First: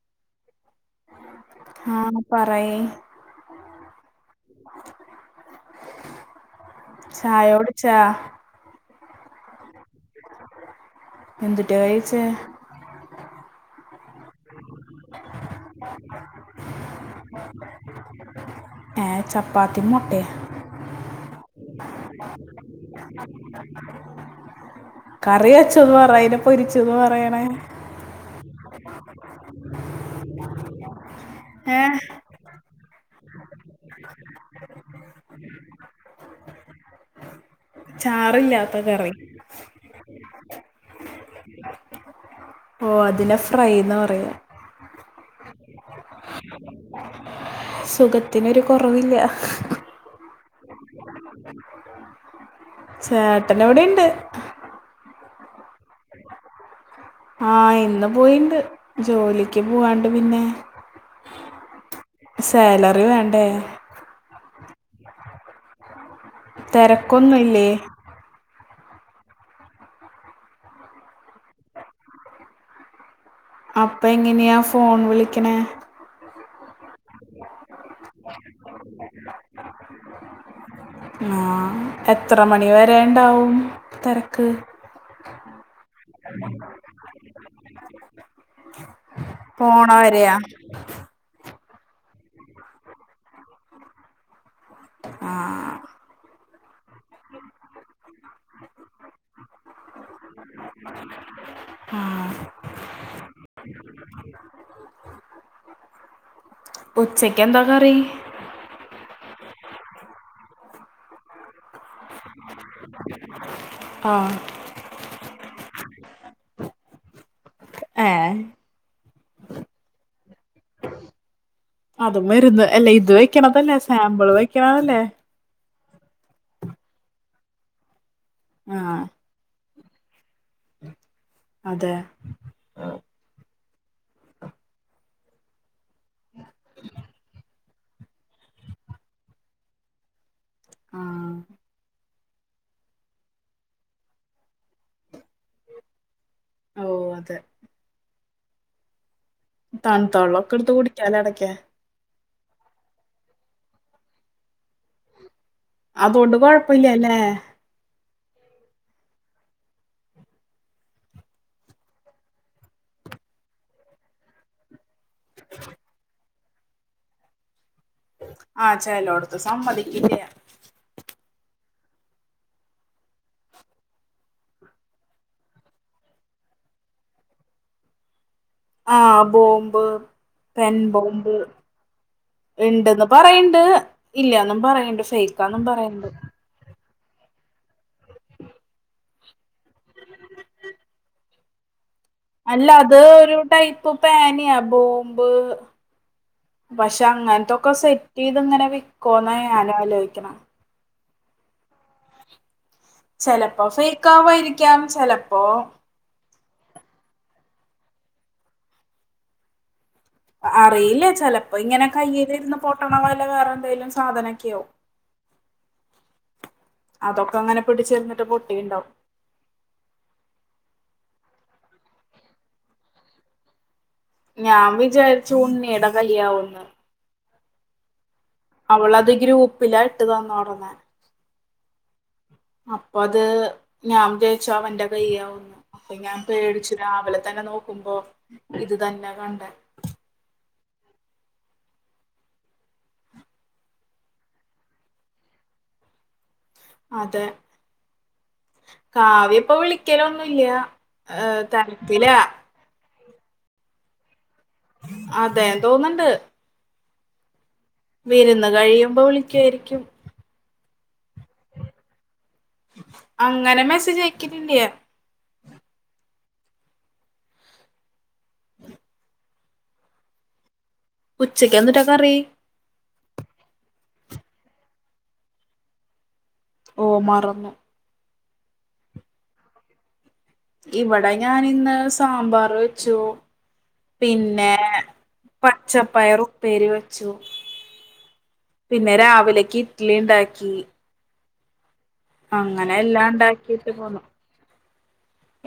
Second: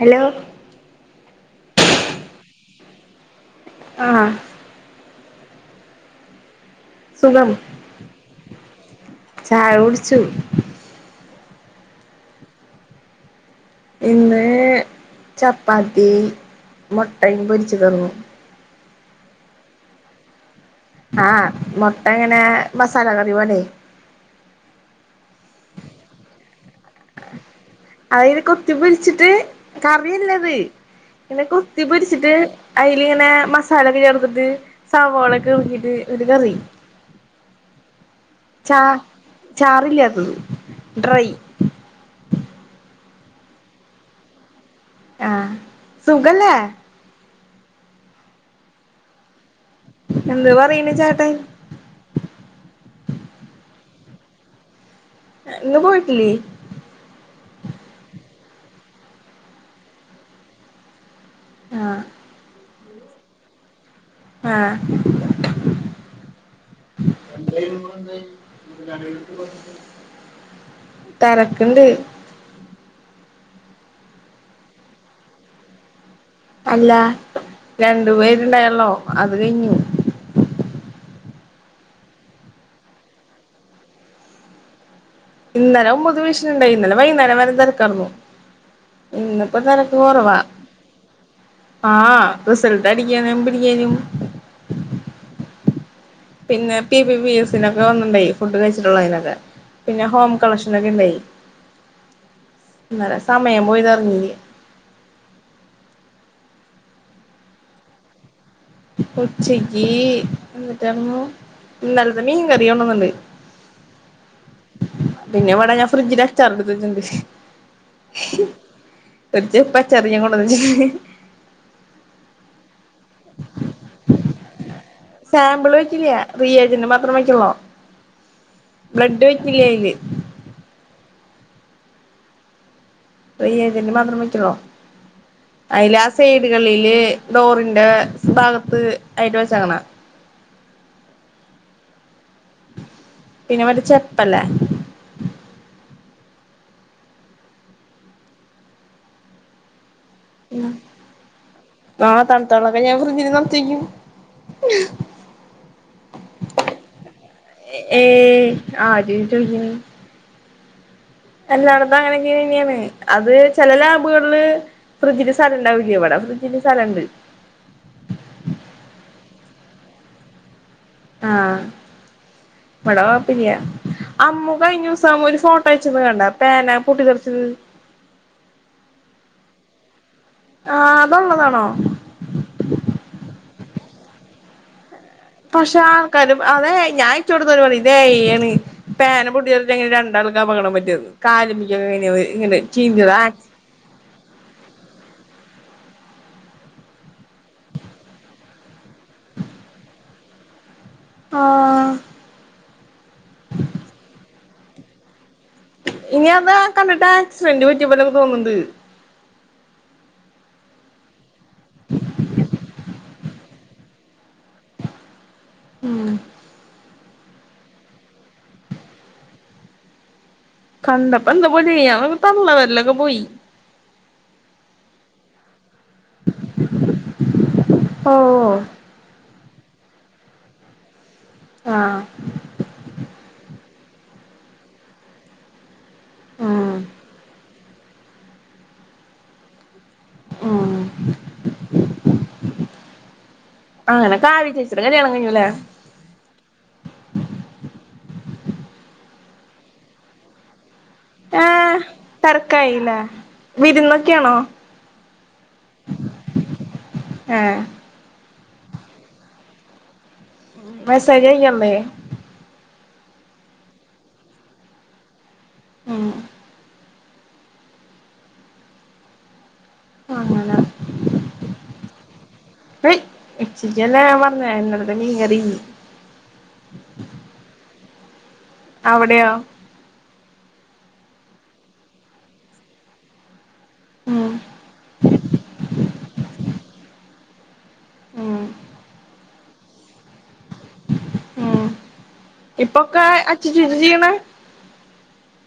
hello ആഹ് പറയ് ആ ചായോട് ചാ ചയ കുടിച്ചു എന്തുറ്റ കയിച്ചേ ഇന്ന് ചപ്പാത്തി മൊട്ടയും പൊരിച്തന്നു ട്ടെ ആഹ് മൊട്ട ഇങ്ങനെ മസാല കറിവോല്ലേ കറി വെച്ചന്ന് പറയല്ല് പൊരിച്ചെന്ന് പറയണേ അതിങ്ങനെ കൊത്തി പൊരിച്ചിട്ട് കറിയല്ലത് ഇങ്ങനെ കൊത്തി ഏഹ് പൊരിച്ചിട്ട് അതിലിങ്ങനെ മ സാലയൊക്കെ ചേർത്തിട്ട് സവാളയൊക്കെ ഒരിഞ്ഞിട്ട് ഒരു കറി ചാറില്ലാത്ത ചാ കറി ചാറില്ലാത്തത് ഡ്രൈ ഓ അതിനെ ഫ്രൈന്നാ പറയുന്നത് ആഹ് സുഖല്ലേ സുഖത്തിനൊരു കുറവില്ല എന്ത് പറയണ് ചേട്ടൻ ചേട്ടനിവിടെയുണ്ട് ഇന്ന് പോയിട്ടില്ലേ ആഹ് ഇന്ന് പോയിണ്ട് ജോലിക്ക് പോവാണ്ട് പിന്നെ ആഹ് സേല അറി വേണ്ടേ ആഹ തിരക്കൊന്നുംല്ലേ തരക്കണ്ട് അപ്പൊ എങ്ങനെയ ഫോൺ വിളിക്കണേ അല്ല രണ്ടു പേരുണ്ടായല്ലോ അത് കഴിഞ്ഞു ആ എത്ര മണി വരെണ്ടാവും തിരക്ക് ഇന്നലെ ഒൻമ്പത് വിീഷണുണ്ടായി ഇന്നലെ വൈകുന്നേരം വരെ തിരക്കറന്നു ഇന്നപ്പോൊ പോണ തിരക്ക് വരെയാ കുറവാ ആഹ് റിസൾട്ട് അടിക്കാന പിടിക്കാനും ആഹ പിന്നെ പി ബി എസൊക്കെ വന്നിണ്ടായി ഫുഡ് കഴിച്ചിട്ടുള്ള അതിനൊക്കെ പിന്നെ ഹോം കളക്ഷൻൊക്കെ ഉണ്ടായി എന്നന്നല്ല സമയം പോയിതറങ്ങ ഉച്ചക്ക് എന്താ കറി കൊച്ചക്ക് എന്നിട്ട നല്ലത മീൻ കറിയോണന്നുണ്ട് ആഹ് പിന്നെ എവിടെ ഞാൻ ഫ്രിഡ്ജില് അച്ചാർ എടുത്തച്ചുണ്ട് ഏഹ് ഒരു ചെപ്പ അച്ചാറി ഞാൻ കൊണ്ടുവന്നച്ചിണ്ട് അതും വരുന്ന് ക സാമ്പലോ റിയേജറ് മാത്രം വക്കള്ളോ ആഹ് ബ്ലഡ് വെച്ചില്ലന് അതെ ഏതറ് മാത്രം വെച്ചളോ അതില് ആ സൈഡുകളില് ഡോറി എന്റെ ഭാഗത്ത് ആയിട്ട് വളിച്ചങ്ങനാ ആഹ പിന്നെവിടെ ചപ്പല്ലേ ഓ അതെ തണുത്തോള്ള ഒക്കെ എടുത്ത് കുടിക്കാലോ ഇടക്ക തണുത്തോളൊക്കെ ഞാൻ ഫ്രിഞ്ഞി നിർത്തിക്കും അതൊണ്ട് കൊഴപ്പില്ലല്ലേ ഏ ആജ അല്ലാടതും അങ്ങനെയൊക്ക തന്നെയാണ് അത് ചില ലാബുകളില് ഫ്രിഡ്ജിന്റെ സ്ഥലം ഇണ്ടാവില്ല എവിട ഫ്രിഡ്ജിന്റെ സ്ഥലണ്ട് ആഹ ചലോടുത്തു സമ്മതിക്കില്ല ആഹ ഇട വ പിനയാ അമ്മു ക കഴിഞ്ഞ ദിവസം ഒരു ഫോട്ടോ അച്ചന്ന് കണ്ട പന പൊട്ടിത്തെെറച്ച ആഹ് ബോംബ് തെൻ ആഹ് ബോമ്പ് അതുള്ളതാണോ ഉണ്ടന്ന് പറ ഹ ഇല്ല്യാന്നും പറയണ് എന്റെ പക്ഷെ ആർക്കാരും അതെയ് ഞാൻ അയ്ച്ചോടുത്ത പറിം ഇതേയ്യാണെ പേന പൊട്ടികങ്ങനെ രണ്ടാൾക്കാ അപകട പറ്റിയത് കാല അല്ല അത് ഒരു ടൈപ്പ് പേന്യാ ബോംബ് പക്ഷെ അങ്ങന്‌ത്തൊക്കെ സെറ്റ് യ്ത് ഇങ്ങനെ വിക്കോന്ന ഞാനാലോയ്ക്ക്ണ് ആഹ് ചെലപ്പോ ഫൈക്കാ വേയ്രിക്കും ക്യാംചലം ഇനിയമ്പാ കണ്ടിട്ടാക്സ്ഡന്റ് പറ്റിയെപ്പോലെ തോന്ന്ണ്ട് അറിയില്ലെ ചെലപ്പ ഇങ്ങനെ കയ്യിലിര്ന്ന് പോട്ടണ വാ വേറെന്തേലും സാധനക്കെയോ ഉം അതൊക്കങ്ങനെ പിടിച്ചരുന്നിട്ട് പൊട്ടീണ്ടാവും കണ്ടപ്പന്തോ പോലെയി അ വ തള്ളവര്ലൊക്കെ പോയി ഞാൻ വിചാരിച്ചു ഉണ്ണിയട [inaudible] വല്യാവൂന്ന് ഓ അവളത് ഗ്രൂ [inaudible] പ്പിലാട്ട് ത്ത്വന്നോട നെ ആഹ് അപ്പൊ അത് ഞാ വ്യാച്ച്ചു അവന്റ കയ്യാവ്ന്ന് അപ്പൊ ഞാൻ ഉം പേടിച്ചു രാവിലെ തന്ന നോക് ക്കുമ്പോ ഇത് തന്നെ കണ്ടെ ആഹ് അങ്ങനെ കാവി ചേച്ചീടെ കല്യാണം കൈഞ്ഞുലെ അതെ കാവ്യപ്പൊ വിളിക്കലൊന്നുല്യ ഏഹ് നെർക്കായില്ലെ വിരുന്നൊക്കെണോ അതെ തോന്ന്ണ്ട് ഏഹ് വിരുന്ന് കഴിയുമ്പോ വിളിക്കായിരിക്കും വസേജയമ്മേ അങ്ങനെ മെസ്സേജയക്കലില്യ ഉം അങ്ങന ഉച്ചക്ക് എന്തിട്ട കറി യ് [unintelligible] ഉച്ചയ്ക്കന്നെ കറി ഞാ പറ്ഞ്ഞെ ഇന്നെലത്തെ മീൻ കറി ഓ മറന്നു അവിടെയോ ഇവിടെ ഞാനിന്ന് സാമ്പാറ് വെച്ചു ഉം പിന്നെ പച്ച പയറുപ്പേരി വച്ചു ഉം പിന്നെ രാവിലെ ക്ക്ട്ലീണ്ടാക്കി ഇപ്പക്കെ ഇണ്ടാക്കിട്ട് പോന്നു [unintelligible]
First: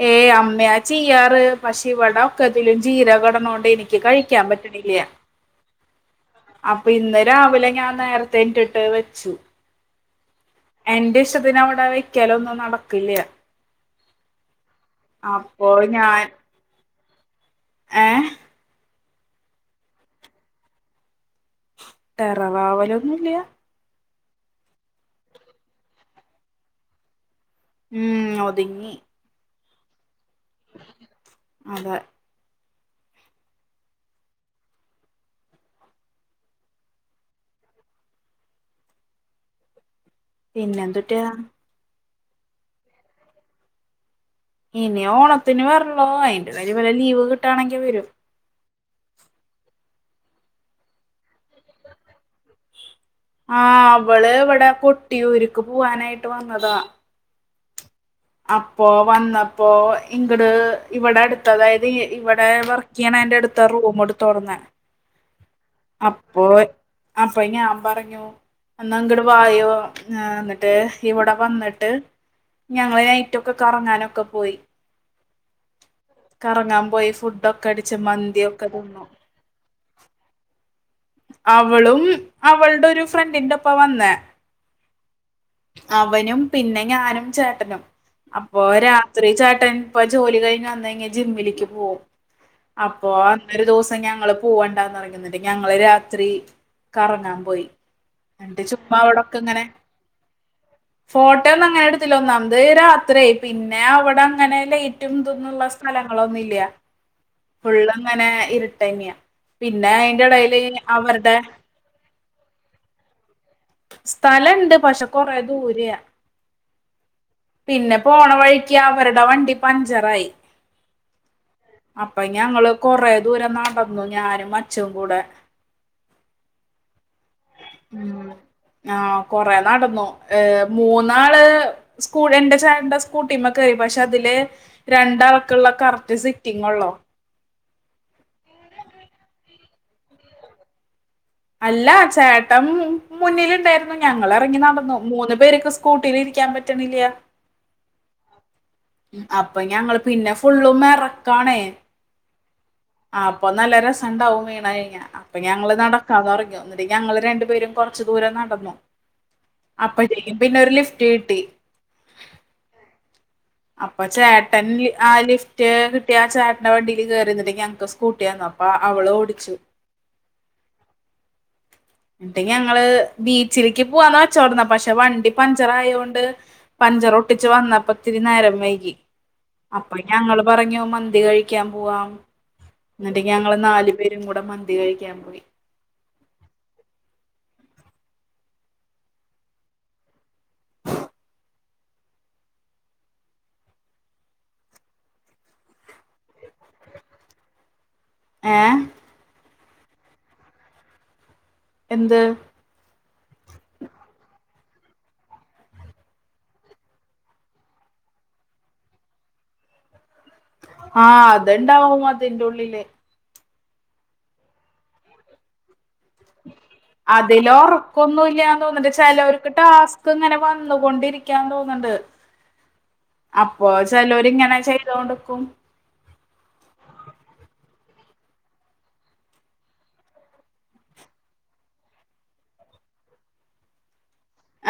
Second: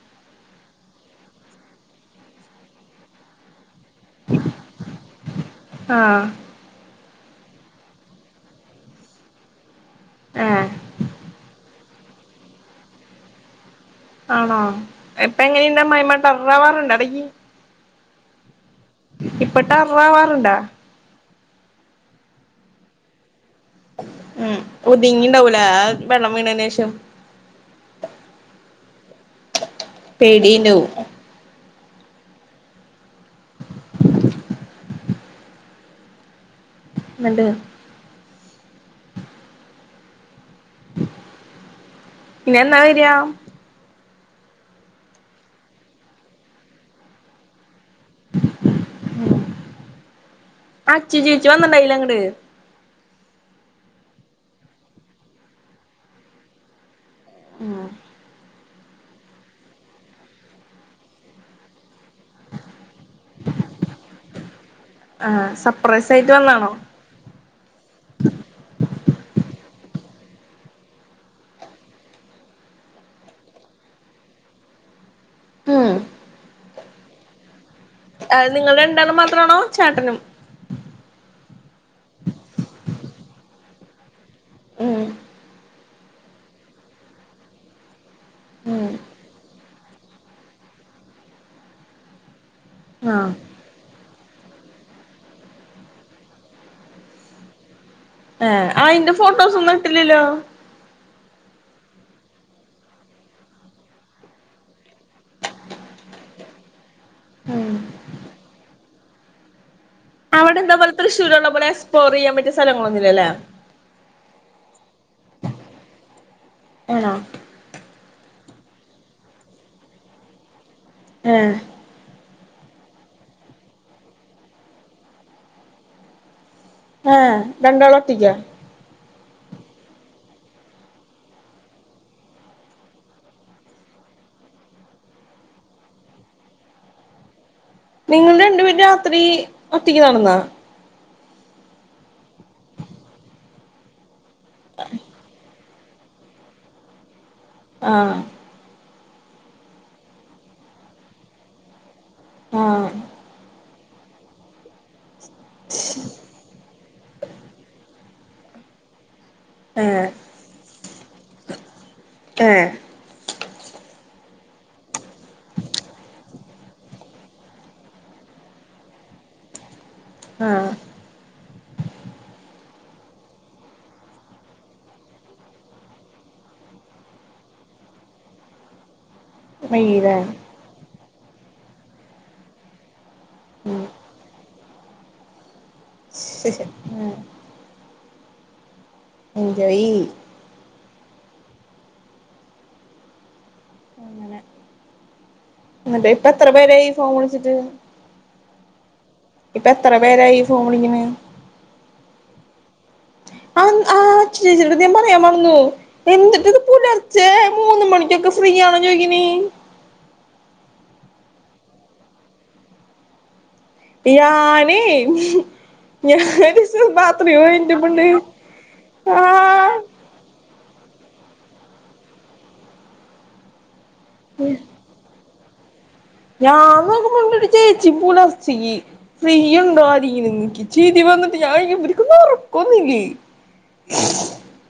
ഏയ് അമ്മയാ ചെയ്യാറ് പക്ഷെ ഇവിട ഒക്കെത്തിലും ജീരകടണോണ്ടെ കഴിയ്കാമ്പറ്റണില്യ ആഹ് അപ്പൊ ഇന്ന രാവിലെ ഞാൻ നേരത്തെണ്റ്റ്ട്ട് വെച്ചു ഏഹ് എന്റെ ഇഷ്ടത്തിന് അവിടെ വെ ക്കലൊന്നും നടക്കില്യ ആണോ ഇപ്പ എങ്ങനെണ്ട് അമ്മായിമ്മ ടെററ് അവറോണ്ടോ എടക് [unintelligible] ഏഹ് ഇപ്പ ടെററാവറോണ്ടോ ട്ടെററാവലൊന്നുല്യാ ഉം ഒതുങ്ങിണ്ടാവൂലേ ആ വെള്ളം വീണയ്നേഷം ഉം ഒതുങ്ങി പേടീണ്ടാവും അതെ ന്ന്ണ്ട് പിന്നെന്തുട്ടാ ഇനി എന്നാ വെര്കാ ഇനി ഓണത്തിന് വർള്ളോ അയിന്റെ [unintelligible] വലലീവ് കിട്ടാണെങ്കി വരും അച്ചു ചേച്ചി വന്ന്ണ്ടായിലേ അങ്ങട് ആഹ് അവള് ഇവടെ കൊട്ടിയൂരിക്ക് പോവാനായിട്ട് വന്നതാ ആ അപ്പോ വന്നപ്പോഇഗ്‌ഡ് ഇവിടെ അടുത്ത അതായത് ഇവടെ വർക്കെയ്യ്ണേന്റട്ത്ത റൂമെട്ത്തോട്ന്നെ ആഹ് സർപ്രൈസ് ആയിട്ട് അപ്പൊ വന്നാണോ അപ്പ ഞാൻ പറഞ്ഞു എന്നാ ഇങ്ങട് വായോ ആ ന്നിട്ട് ഇവ്ടെ വന്ന്ട്ട് ഞങ്ങള് നൈറ്റൊക്കെ കറങ്ങാനൊക്കെ പോയി ആ പോയ് ഫുഡോ അത് നിങ്ങള് രണ്ടാളും മാത്രാണോ ചേട്ടനും അവളും അവൾടൊരു ഫ്രണ്ടിന്റെപ്പാ വന്നേ ഉം അവനും പിന്നെ ഞാനും ചേട്ടനും അപ്പൊ ഉം രാത്രി ചേട്ടൻ പ്പ ജോലി കഴിഞ്ഞ് വന്നയ്ഞ്ഞ ജിമ്മില്ക്ക് പോവും അപ്പൊ ആഹ് അന്നൊരു ദുസ് ഞങ്ങള് പൂവണ്ടാന്ന് പറഞ്ഞ് ന്ന്ട്ട് ഞങ്ങ ങ്ങള് രാത്രി കറങ്ങാൻ പോയി ഏ എന്നിട്ട് ചുമ്മാ ആയിന്റെ അവിടൊക്കെ ഫോട്ടോസൊന്നും ഇട്ടില്ലല്ലോ ട്ടോ ഒന്നും അങ്ങനെ എടുത്തില്ല ഒന്നാമത് രാത്രി പിന്നെ അവടങ്ങനെ ലൈറ്റും ഇതൊന്നുള്ള സ്ഥലങ്ങളൊന്നില്ല്യ ഉം ഫുള്ള്ങ്ങനെ ഇരുട്ടെന്യ പിന്നെ അയ്ന്റെ അവിടെന്തൊപോലെ തൃശൂരുള്ള പോലെ എക്സ്പോറെയ്യാൻ പറ്റിയ സ്ഥലങ്ങളൊന്നുല്ലല്ലേ സ്ഥലംണ്ട് പക്ഷെ കൊറേ ദൂര്യേ അണോ പോണവഴിക്ക് അവര്ടെ വണ്ടി പഞ്ചറായി ഏഹ് പ്പയ് ഞങ്ങള് കൊറെ ദൂരം നടന്നു ഞാനും അച്ചും കൂടെ ഏഹ് രണ്ടാളും ഒറ്റക് ഉം യാ ആ കൊറേ നടന്നു ഏഹ് മൂന്നാള് സ്കൂളിന്റെ എന്റെ ചേട്ടൻ്റെ സ്കൂട്ടിമ്മേ കേറി പക്ഷെ അതില് രണ്ടാൾക്കുള്ള കറക്റ്റ് സിറ്റിംഗ് ഒള്ളോ നിങ്ങള് രണ്ട്പേര് രാത്രി ഒറ്റക്ക് നടന്നാ അല്ല ചേട്ടൻ മു മുന്നിലുണ്ടായിരുന്നു ഞാ ഞങ്ങള് എറങ്ങി നടന്നു മൂന്ന് പേര്ക്ക് സ് സ്കൂട്ടിലിരിക്കാൻ പറ്റ്ണില്ല്യ ആഹ് അപ്പൊ ഞങ്ങള് പിന്ന ഫുള്ളും എറക്കാണേ ആഹ് ആ അപ്പൊ നല്ല രസ ണ്ടാവും വീണഴി ഞ്ഞാ അപ്പ ഞങ്ങള് നട ന്നു എന്നിട്ടെ ഞങ്ങള് രണ്ടുപേരും കൊറച്ചു ദൂരം നടന്നു ഏഹ് അപ്പഴത്തേക്കും പിന്ന ഒരു ലിഫ് റ്റ് കിട്ടി ഏഹ് അപ്പ ചേട്ടൻ ആ ലിഫ്റ്റ് കിട്ടിയ ചേട്ടന്റെ വണ്ടില് കേറിന്നട്ട് ഞങ്ങക്ക് സ്കൂട്ടി തന്നു അപ്പ അവള് ഓടിച്ചു ആഹ് എന്നിട്ട് ഞങ്ങള് ബീച്ചിലേക്ക് പോവാന്ന് വെച്ചോണ്ട്ന്ന പക്ഷെ വണ്ടി പഞ്ചർ ആയ കൊണ്ട് പഞ്ചർ ഒട്ടിച്ച് വന്നപ്പ ഒത്തിരി നേരം വൈകി അപ്പ വയ്യല്ലേ ഞങ്ങള്പറഞ്ഞു മൻ ന്തി കഴിക്കാൻ പോവാം എന്നിട്ട് ഞങ്ങള് ഉം നാല് പേരും കൂടെ മന്തി കഴിക്കാൻ പോയി ഏഹ് എൻജോയ് അതെ ഇപ്പ എത്ര പേരായി ഫോൺ വിളിച്ചിട്ട് ഏ ഇപ്പ എത്ര പേരായി ഫോൺ വിളിക്ണ് എന്ത് ആ ആ ച് ച് ഞാൻ പറയാൻ മറന്നു എന്തുട്ടേ ഇത് പുലർച്ചെ മൂന്ന് മണിക്കൊക്കെ ഫ്രീയാണോ ചോയിക്കുന്നെ ആഹ് അത്ണ്ടാവും അതിന്റ ഉള്ളില് ഇ യാന് അതിലോ [unintelligible] ക്കൊന്നുംല്ലാന്ന് തോന്നണ്ട് ആ ചെലോരക്ക് ടാസ്ക് ഇങ്ങനെ വന്ന് കൊണ്ടിരി [unintelligible] അപ്പോ [unintelligible] ചെലോര് ഇങ്ങനെ ചെയ്തോണ്ട്ക്കും ഞാന്നൊക്കുമ്പോ [unintelligible] ചേച്ചി [unintelligible] ഫ്രീ ഉണ്ടോ [unintelligible] ചിരി വന്നിട്ട് ഞാൻ ഇവർക്കൊന്നും ഉറക്കൊന്നില്ലേ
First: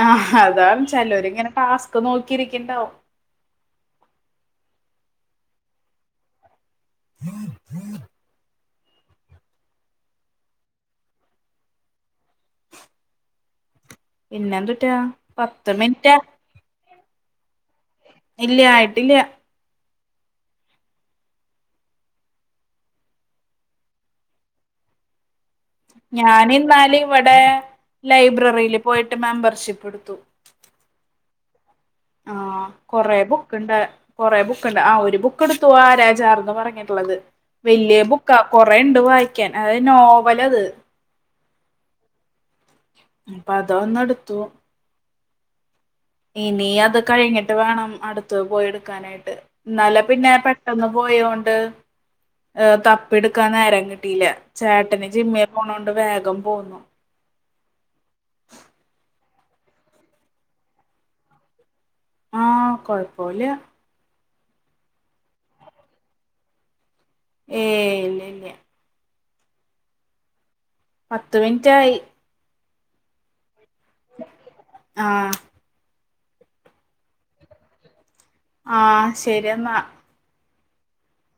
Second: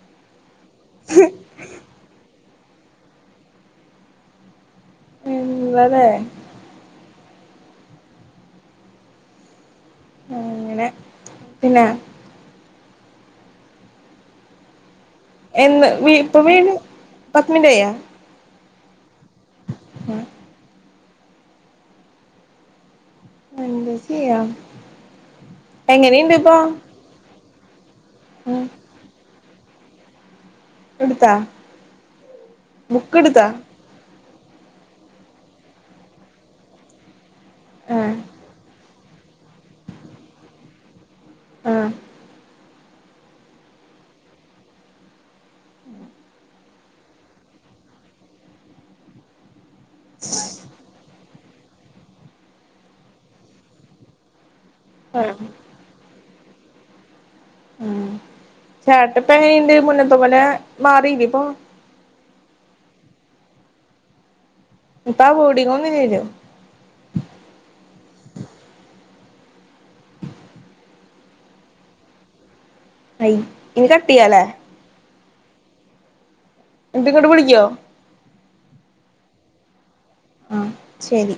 ആഹ് അതാണ് ചെലോര് ഇങ്ങനെ ടാസ്ക് നോക്കിരി ഇണ്ടാവും [unintelligible] [unintelligible] ആ അങ്ങനെ പിന്നെ പിന്നെന്തൂട്ടാ എന്ന് ഇപ്പൊ വീട് പത്മില്യ ഇല്ല ആയിട്ടില്ല ആ [unintelligible] എന്ത ചെയ്യ ഞാനി ന്നാലും ഇവിടെ ലൈബ്രറിയിൽ പോയിട്ട് മെമ്പർ ശ്യപ്പെടുത്തു കുടുത്ത ആ കൊറെ ബുക്ക് ഇണ്ട് കുറെേ ബുക്കണ്ട് ആ ഒരു ബുക്ക് എടുത്തു ആരാചാർന്ന് പറഞ്ഞിട്ടുള്ളത് വലിയ ആഹ് ബുക്ക കൊറേണ്ട് വായിക്കാൻ അത നോവൽ അത് ആഹ അപ്പൊ അത ഒന്ന എടുത്തു ഉം [inaudible] ഇനി അത് കഴിഞ്ഞിട്ട് വേണം അടുത്തത് പോയി എടുക്കാനായിട്ട് എന്നാലും പിന്നെ പെട്ടന്ന് പോയോണ്ട് തപ്പെടുക്കാന്ന ആരം കിട്ടീല്ല ചേട്ടന് ആഹ് ജിമ്മൽ പോണോണ്ട് വേഗം പോന്നു ഉം ചേട്ട പേ എങനിണ്ട് മുന്നത്തെ പോലെ മാറിലിപ്പോ കുഴപ്പമില്ല ഇപ്പ ആ ബോഡിങ്ങ ഒന്നില്ലല്ലോ ഏല്ലല്ല പത്ത് മിനിറ്റ് ആയി ആയി ഇനി കട്ടിയാലെ ആഹ് എന്ത് ഇങ്ങോട്ട് വിളിക്കോ ആ ശരിന്നാ ആ ശരി